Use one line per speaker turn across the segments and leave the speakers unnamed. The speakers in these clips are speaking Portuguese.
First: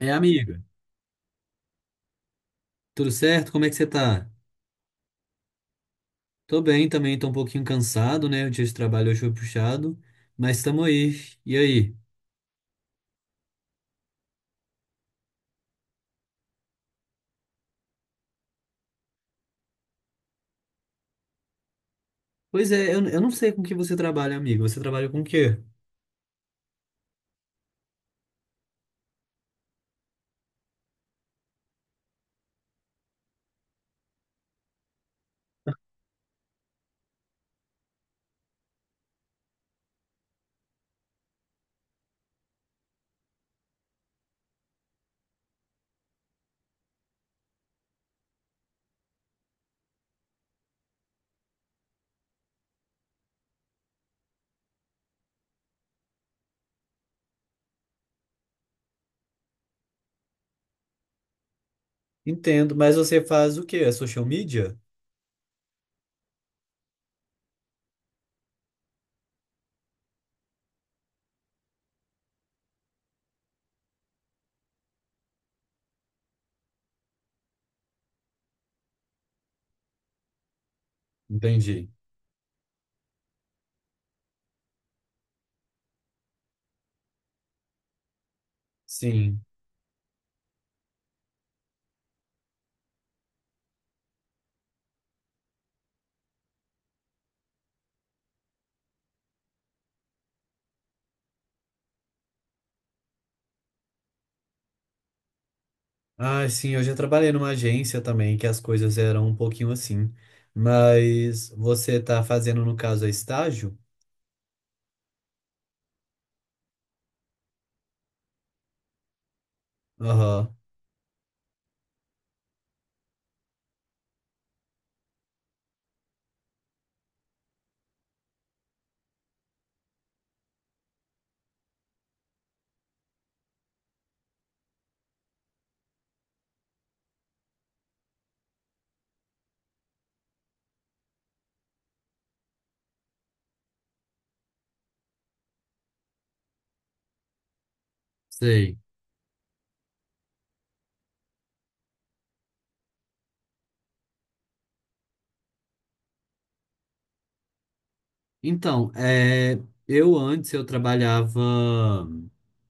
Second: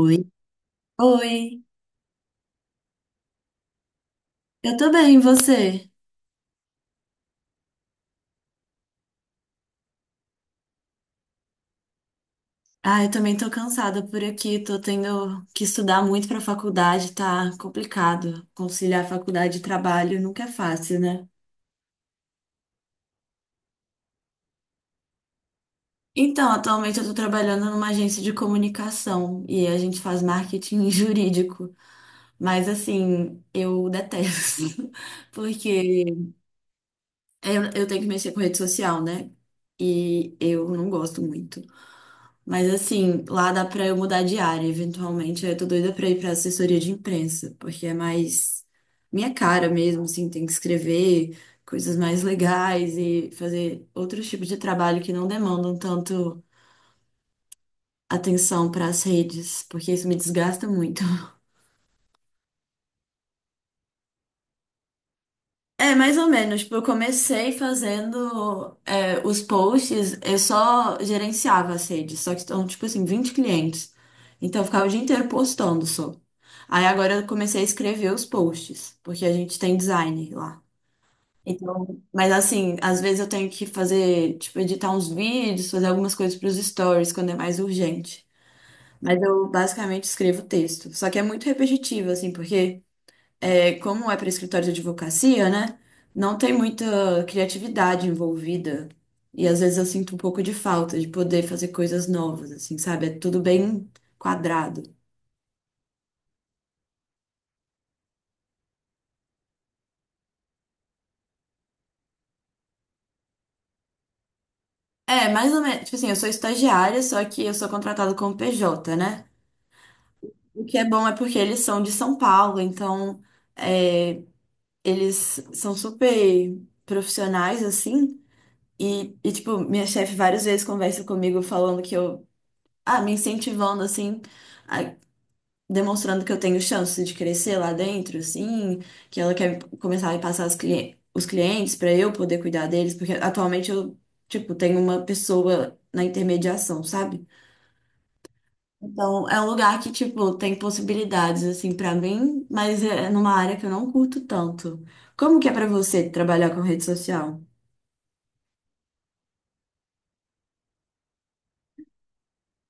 É, amiga,
Oi.
tudo certo? Como é que você tá?
Eu tô bem, e você?
Tô bem também, tô um pouquinho cansado, né? O dia de trabalho hoje foi puxado, mas estamos aí. E aí?
Ah, eu também tô cansada por aqui, tô tendo que estudar muito pra faculdade, tá complicado. Conciliar faculdade e trabalho nunca é fácil, né?
Pois é, eu não sei com que você trabalha, amiga. Você trabalha com o quê?
Então, atualmente eu tô trabalhando numa agência de comunicação e a gente faz marketing jurídico. Mas assim, eu detesto, porque eu tenho que mexer com rede social, né? E eu não gosto muito. Mas assim, lá dá pra eu mudar de área, eventualmente. Aí eu tô doida pra ir pra assessoria de imprensa, porque é mais minha cara mesmo, assim, tem que escrever coisas mais legais e fazer outros tipos de trabalho que não demandam tanto atenção pras redes, porque isso me desgasta muito.
Entendo, mas você faz o quê? É social media?
É, mais ou menos. Tipo, eu comecei fazendo os posts, eu só gerenciava as redes, só que estão, tipo assim, 20 clientes. Então, eu ficava o dia inteiro postando só. Aí agora eu comecei a escrever os posts, porque a gente tem design lá.
Entendi.
Então, mas assim, às vezes eu tenho que fazer, tipo, editar uns vídeos, fazer algumas coisas para os stories quando é mais urgente. Mas
Sim.
eu basicamente escrevo texto. Só que é muito repetitivo, assim, porque como é para escritório de advocacia, né? Não tem muita criatividade envolvida. E às vezes eu sinto um pouco de falta de poder fazer coisas novas, assim, sabe? É tudo bem quadrado.
Ah, sim, eu já trabalhei numa agência também, que as coisas eram um pouquinho assim. Mas você tá fazendo, no caso, é estágio?
É, mais ou menos. Tipo assim, eu sou estagiária, só que eu sou contratada como PJ, né?
Aham,
O que é bom é porque eles são de São Paulo, então é, eles são super profissionais, assim. E, tipo, minha chefe várias vezes conversa comigo falando que eu. Ah, me incentivando, assim a, demonstrando que eu tenho chance de crescer lá dentro, assim, que ela quer começar a me passar os clientes para eu poder cuidar deles, porque atualmente eu, tipo, tenho uma pessoa na intermediação, sabe?
sei.
Então, é um lugar que, tipo, tem possibilidades, assim, para mim, mas é numa área que eu não curto tanto. Como que é para você trabalhar com rede social?
Então, é, eu antes eu trabalhava.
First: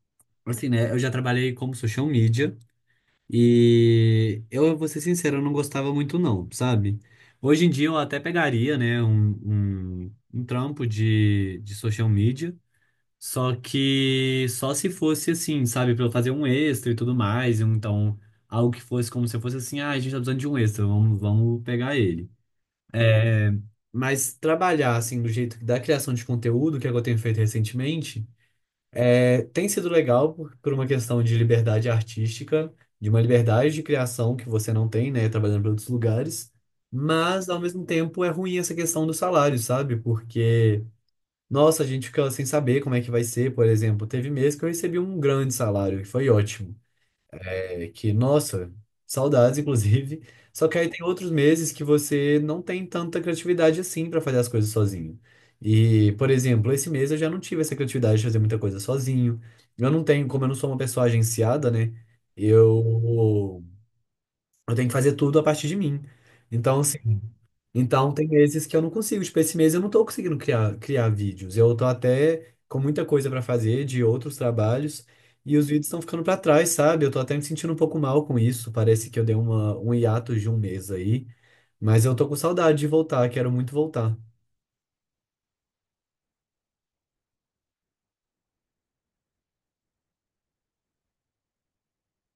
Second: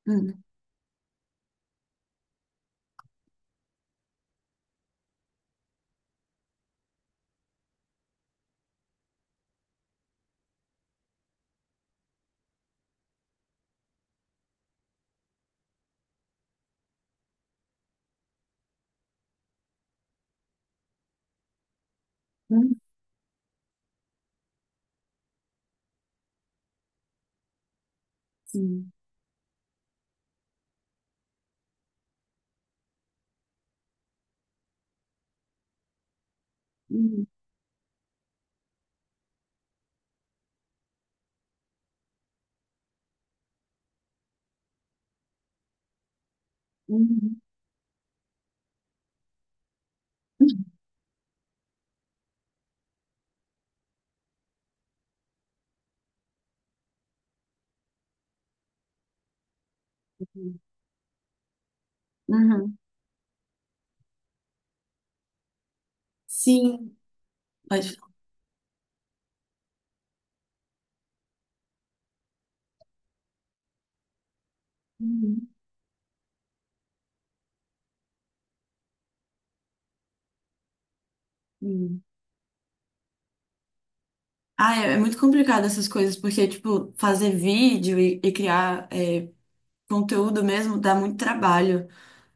Hum,
Assim, né? Eu já trabalhei como social media e eu vou ser sincero, eu não gostava muito não, sabe? Hoje em dia eu até pegaria, né, um trampo de social media, só que só se fosse assim, sabe, pra eu fazer um extra e tudo mais, um, então algo que fosse como se fosse assim, ah, a gente tá precisando de um extra, vamos, vamos pegar ele.
hum,
É, mas trabalhar assim do jeito da criação de conteúdo, que é o que eu tenho feito recentemente,
sim.
é, tem sido legal por uma questão de liberdade artística, de uma liberdade de criação que você não tem, né, trabalhando para outros lugares,
Hum,
mas ao mesmo tempo é ruim essa questão do salário, sabe? Porque, nossa, a gente fica sem saber como é que vai ser, por exemplo. Teve mês que eu recebi um grande salário, que foi ótimo.
hum,
É que, nossa, saudades, inclusive. Só que aí tem outros meses que você não tem tanta criatividade assim pra fazer as coisas sozinho. E, por exemplo, esse mês eu já não tive essa criatividade de fazer muita coisa sozinho. Eu não tenho, como eu não
hum.
sou uma pessoa agenciada, né?
Uhum.
Eu, eu tenho que fazer tudo a partir de mim. Então,
Sim.
assim,
Pode falar.
então, tem meses que eu não consigo. Tipo, esse mês eu não tô conseguindo criar vídeos. Eu tô até com muita coisa pra fazer de outros trabalhos e os vídeos estão ficando pra trás, sabe? Eu tô até me sentindo um pouco mal com isso. Parece que eu dei uma, um hiato de um mês aí,
Uhum.
mas eu tô com saudade de voltar, quero muito voltar.
Ah, é muito complicado essas coisas, porque, tipo, fazer vídeo e criar conteúdo mesmo dá muito trabalho.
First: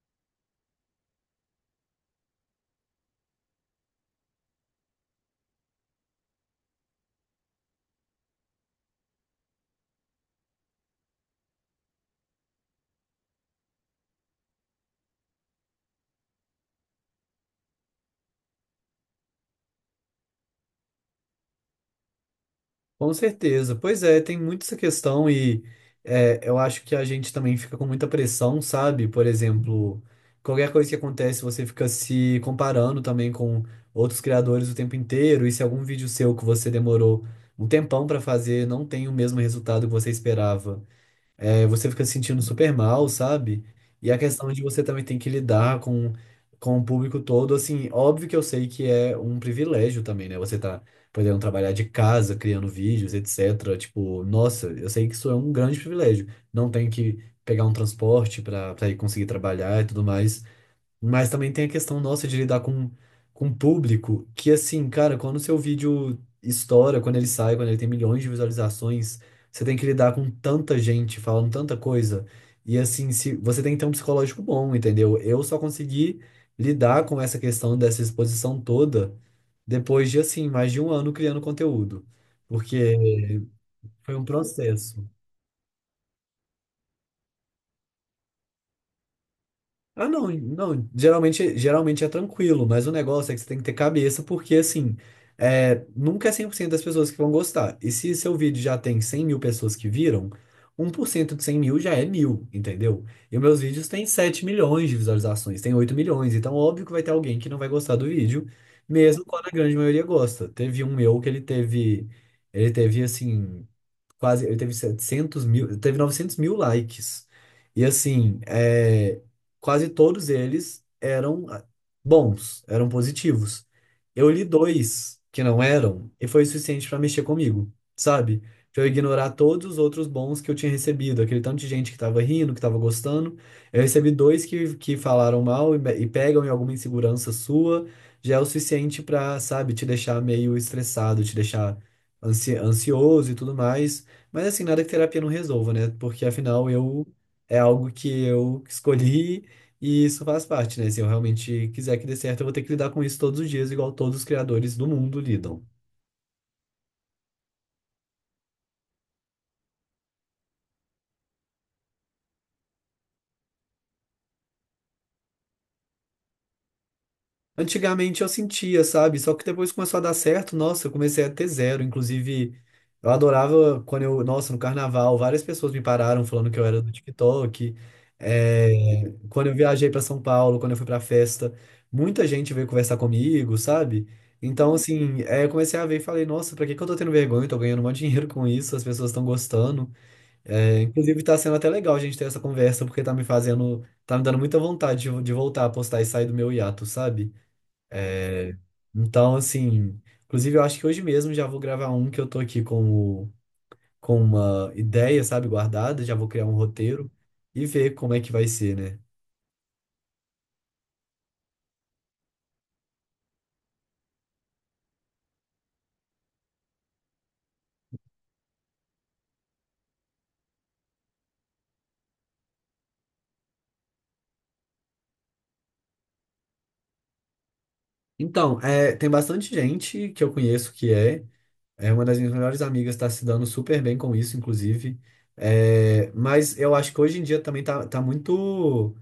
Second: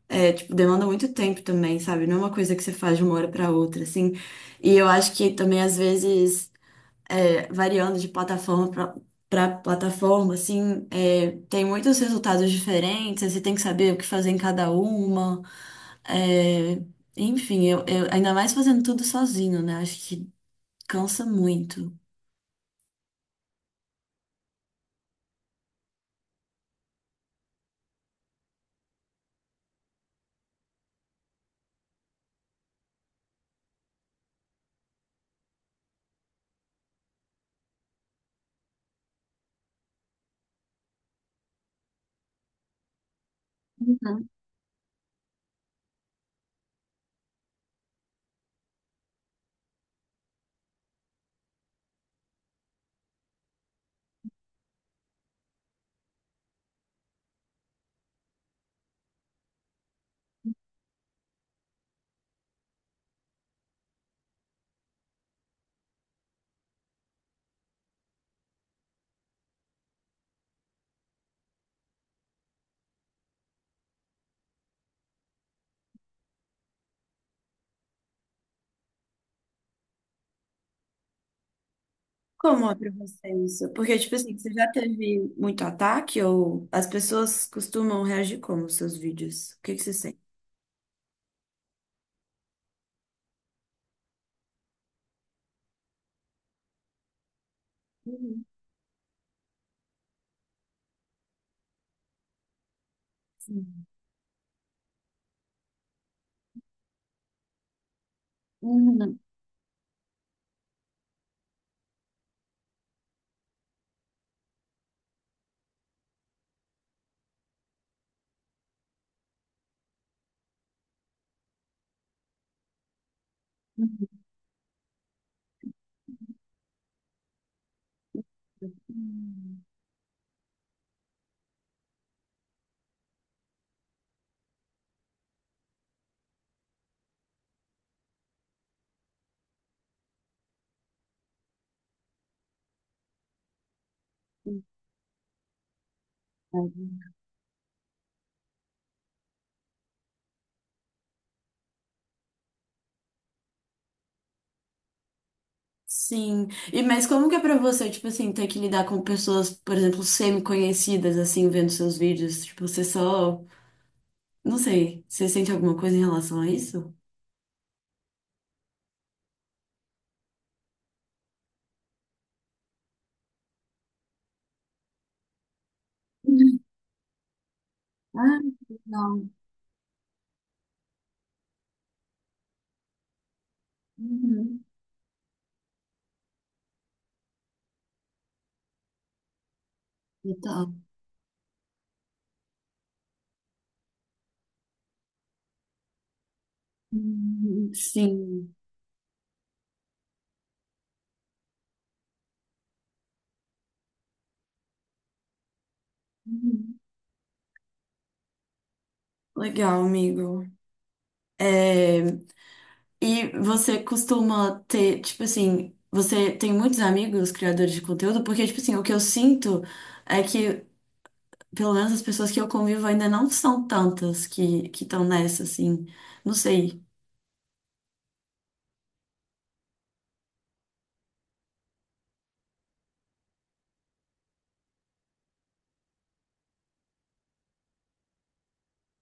É, tipo, demanda muito tempo também, sabe? Não é uma coisa que você faz de uma hora pra outra, assim. E eu acho que também, às vezes, variando de plataforma pra plataforma, assim, tem muitos resultados diferentes, aí você tem que saber o que fazer em cada uma. É, Enfim, ainda mais fazendo tudo sozinho, né? Acho que cansa muito.
Com certeza. Pois é, tem muito essa questão e é, eu acho que a gente também fica com muita pressão, sabe? Por exemplo, qualquer coisa que acontece, você fica se comparando também com outros criadores o tempo inteiro. E se algum vídeo seu que você demorou um tempão para fazer não tem o mesmo resultado que você esperava, é, você fica se sentindo super mal, sabe? E a questão de você também tem que lidar com o público todo, assim, óbvio que eu sei que é um privilégio também, né? Você tá podendo trabalhar de casa, criando vídeos, etc. Tipo, nossa, eu sei que isso é um grande privilégio. Não tem que pegar um transporte para ir conseguir trabalhar e tudo mais. Mas também tem a questão nossa de lidar com público, que assim, cara, quando o seu vídeo estoura, quando ele sai, quando ele tem milhões de visualizações, você tem que lidar com tanta gente falando tanta coisa. E assim, se você tem que ter um psicológico bom, entendeu? Eu só consegui lidar com essa questão dessa exposição toda depois de assim, mais de um ano criando conteúdo.
Como é
Porque
pra você isso? Porque,
foi
tipo
um
assim, você já
processo.
teve muito ataque ou as pessoas costumam reagir como aos seus vídeos? O que que você
Ah,
sente?
não, não, geralmente é tranquilo, mas o negócio é que você tem que ter cabeça, porque assim, é, nunca é 100% das pessoas que vão gostar. E se seu
Uhum.
vídeo já tem 100 mil pessoas que viram, 1% de 100 mil já é mil, entendeu? E meus
Sim.
vídeos têm 7 milhões de visualizações, tem 8 milhões, então óbvio que vai ter alguém que não vai gostar do vídeo,
Uhum.
mesmo quando a grande maioria gosta. Teve um meu que ele teve assim quase, ele teve 700 mil, ele teve 900 mil likes. E assim, é, quase todos eles eram ah, bons, eram positivos. Eu li dois que não eram e foi o suficiente pra mexer comigo, sabe? Pra eu ignorar todos os outros bons que eu tinha recebido, aquele tanto de gente que tava rindo, que tava gostando. Eu recebi dois que falaram mal e, e pegam em alguma insegurança sua, já é o suficiente pra, sabe, te deixar meio estressado, te deixar ansioso e tudo mais. Mas assim, nada que terapia não resolva, né? Porque afinal
Uhum.
eu é algo que eu escolhi e isso faz parte, né? Se eu realmente quiser que dê certo, eu vou ter que lidar com isso todos os dias, igual todos os criadores do mundo lidam.
Sim. E mas como que é pra você, tipo assim, ter que lidar com pessoas, por exemplo, semi-conhecidas, assim, vendo seus vídeos? Tipo, você só... Não sei. Você sente alguma coisa em relação a isso?
Antigamente eu sentia, sabe? Só que depois começou a dar certo, nossa, eu comecei a ter zero. Inclusive, eu adorava quando eu, nossa, no carnaval, várias pessoas me pararam falando que
Uhum.
eu era do TikTok.
Ah,
É,
legal.
quando eu viajei para São Paulo, quando eu fui para festa, muita gente veio conversar comigo, sabe?
Uhum.
Então, assim, é, eu comecei a ver e falei, nossa, pra que que eu tô tendo vergonha? Eu tô ganhando um monte de dinheiro com isso, as pessoas estão gostando.
Legal.
É, inclusive, tá sendo até legal a gente ter essa conversa, porque tá me fazendo, tá me dando muita vontade de voltar a postar e sair do meu hiato, sabe?
Uhum. Sim.
Então, assim, inclusive eu acho que hoje mesmo já vou gravar um que eu tô aqui com, com uma ideia, sabe, guardada, já vou criar um
Uhum.
roteiro e ver como é que vai ser, né?
Legal, amigo. É, E você costuma ter, tipo assim, você tem muitos amigos criadores de conteúdo? Porque, tipo assim, o que eu sinto é que, pelo menos as pessoas que eu convivo ainda não são tantas que estão nessa, assim. Não sei.
Então, é, tem bastante gente que eu conheço que é, é uma das minhas melhores amigas, tá se dando super bem com isso, inclusive. É, mas eu acho que hoje em dia também tá muito.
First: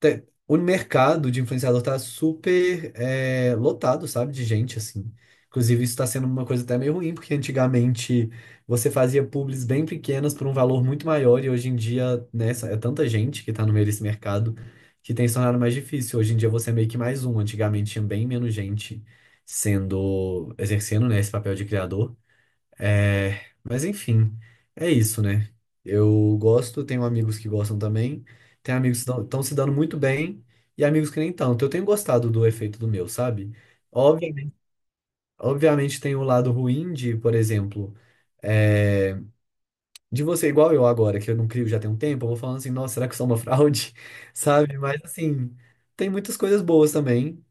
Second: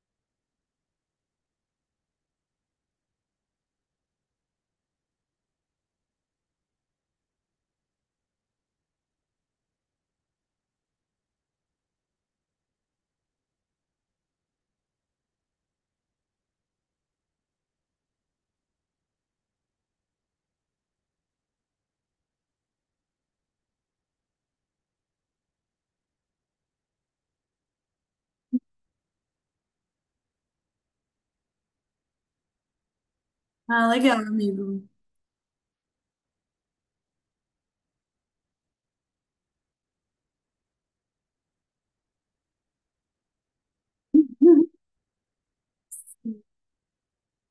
O mercado de influenciador tá super é, lotado, sabe? De gente, assim. Inclusive, isso tá sendo uma coisa até meio ruim, porque antigamente você fazia publis bem pequenas por um valor muito maior, e hoje em dia, né, é tanta gente que tá no meio desse mercado que tem se tornado mais difícil. Hoje em dia você é meio que mais um. Antigamente tinha bem menos gente sendo, exercendo, né, esse papel de criador. É, mas enfim, é isso, né? Eu gosto, tenho amigos que gostam também, tenho amigos que estão se dando muito bem e amigos que nem tanto. Eu tenho gostado do efeito do meu, sabe?
Ah, legal,
Obviamente,
amigo.
obviamente tem o lado ruim de, por exemplo, é, de você igual eu agora, que eu não crio já tem um tempo, eu vou falando assim, nossa, será que eu sou uma fraude? Sabe? Mas assim, tem muitas coisas boas também,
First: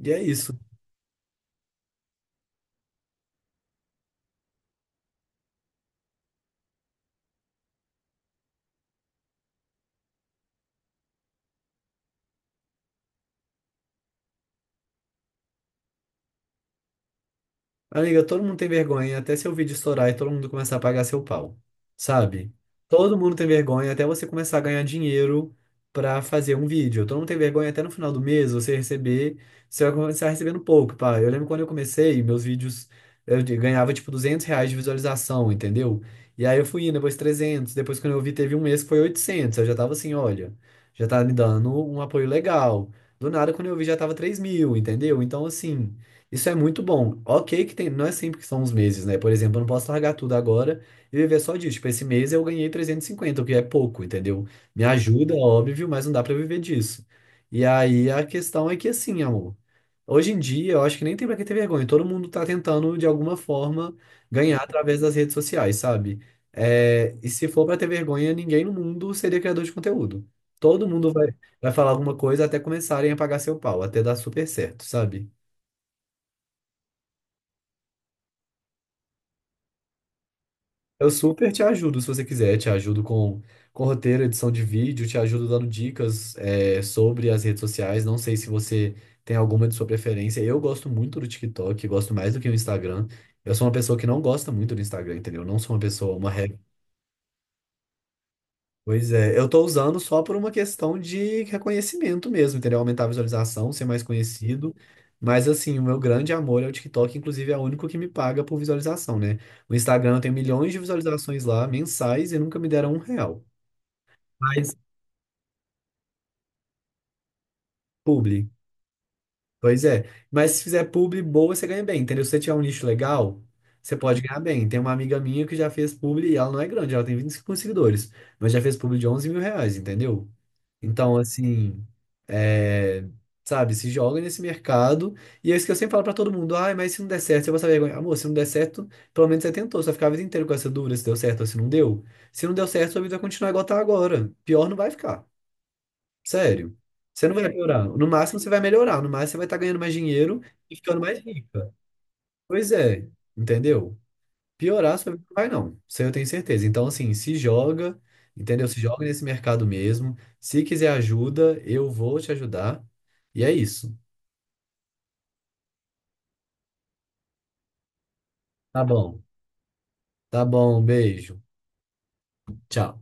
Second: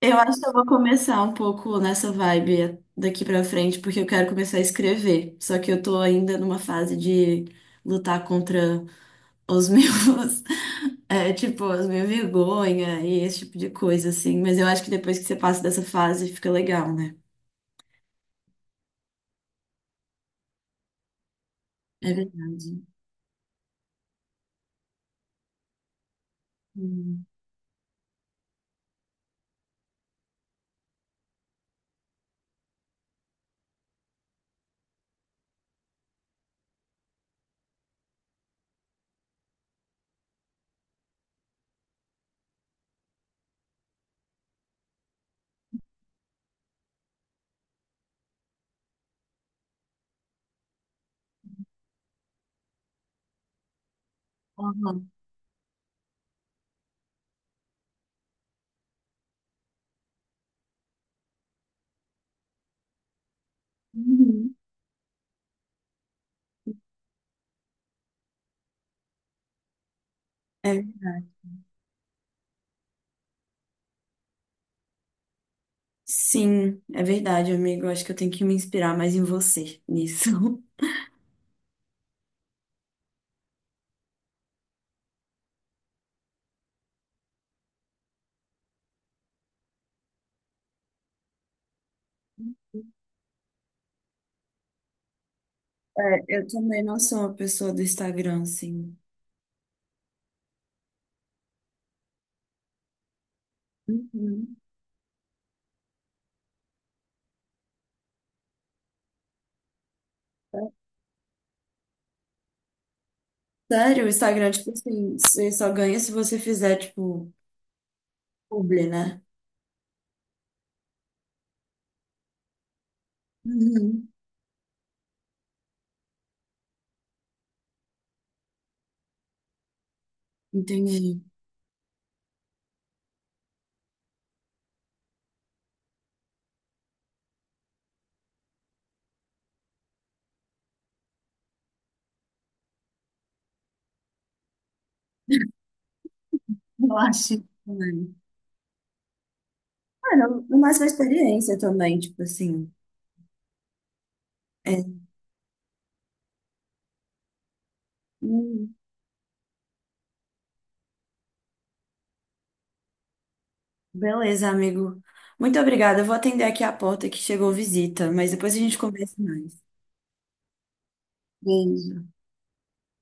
e
Eu
é
acho que eu
isso.
vou começar um pouco nessa vibe daqui pra frente, porque eu quero começar a escrever. Só que eu tô ainda numa fase de lutar contra os meus. É, tipo, as minhas vergonha e esse tipo de coisa, assim. Mas eu acho que depois que você passa dessa fase, fica legal, né?
Amiga, todo mundo tem vergonha até seu vídeo estourar e todo mundo começar a pagar seu pau,
É
sabe?
verdade.
Todo mundo tem vergonha até você começar a ganhar dinheiro pra fazer um vídeo. Todo
Hum.
mundo tem vergonha até no final do mês você receber, você vai começar recebendo pouco, pá. Eu lembro quando eu comecei, meus vídeos, eu ganhava tipo R$ 200 de visualização, entendeu? E aí eu fui indo, depois 300, depois quando eu vi teve um mês que foi 800, eu já tava assim, olha, já tá me dando um apoio legal. Do nada, quando eu vi, já tava 3 mil, entendeu? Então, assim... Isso é muito bom. Ok, que tem, não é sempre que são os meses, né? Por exemplo, eu não posso largar tudo agora e viver só disso. Tipo, esse mês eu ganhei 350, o que é pouco, entendeu? Me
Aham.
ajuda, óbvio, mas não dá pra viver disso. E aí a questão é que, assim, amor, hoje em dia eu acho que nem tem pra que ter vergonha. Todo mundo tá tentando, de alguma forma,
Uhum.
ganhar através das redes sociais, sabe? É, e se for pra ter vergonha, ninguém no mundo seria criador de conteúdo.
É,
Todo mundo vai, vai falar alguma coisa até começarem a pagar seu pau, até dar super certo, sabe?
sim, é verdade, amigo. Eu acho que eu tenho que me inspirar mais em você nisso.
Eu super te ajudo se você quiser. Te ajudo com roteiro, edição de vídeo, te ajudo dando dicas, é, sobre as redes sociais. Não sei se você tem alguma de sua preferência. Eu gosto muito do TikTok, gosto mais do que o Instagram. Eu sou uma pessoa que não gosta muito do Instagram, entendeu? Eu não sou uma pessoa,
É,
uma
eu também não sou uma pessoa do Instagram, assim.
Pois é, eu tô usando só por uma questão de reconhecimento mesmo, entendeu? Aumentar a visualização, ser mais
Uhum.
conhecido. Mas assim, o meu grande amor é o TikTok, inclusive é o único que me paga por visualização, né? O Instagram eu tenho milhões de visualizações lá, mensais, e nunca me deram um real.
Sério, o Instagram, tipo
Mas
assim, você só ganha se você fizer, tipo,
publi.
publi, né?
Pois é. Mas se fizer publi boa, você ganha bem, entendeu? Se você tiver um nicho legal, você
Uhum.
pode ganhar bem. Tem uma amiga minha que já fez publi e ela não é grande, ela tem 25 seguidores, mas já fez publi de R$ 11 mil, entendeu? Então,
Entendi.
assim, é, sabe, se joga nesse mercado. E é isso que eu sempre falo pra todo mundo: ai, mas se não der certo, você vai saber. Amor, se não der certo, pelo menos você tentou. Você vai ficar a vida inteira com essa dúvida se deu certo ou se não deu. Se não deu certo, sua vida vai continuar igual tá agora. Pior não vai ficar. Sério.
Eu
Você não
acho.
vai piorar. No
Mano,
máximo, você vai melhorar. No máximo, você vai estar ganhando mais dinheiro e
mas uma
ficando mais
experiência
rica.
também, tipo assim.
Pois é, entendeu?
é,
Piorar sua vida não vai, não. Isso aí eu tenho certeza. Então, assim, se joga, entendeu?
Hum,
Se joga nesse mercado mesmo. Se quiser ajuda, eu vou te ajudar. E é isso.
Beleza, amigo. Muito obrigada. Eu vou atender aqui a porta que chegou visita, mas depois a gente
Tá
conversa
bom.
mais.
Tá bom, beijo.
Beijo.
Tchau.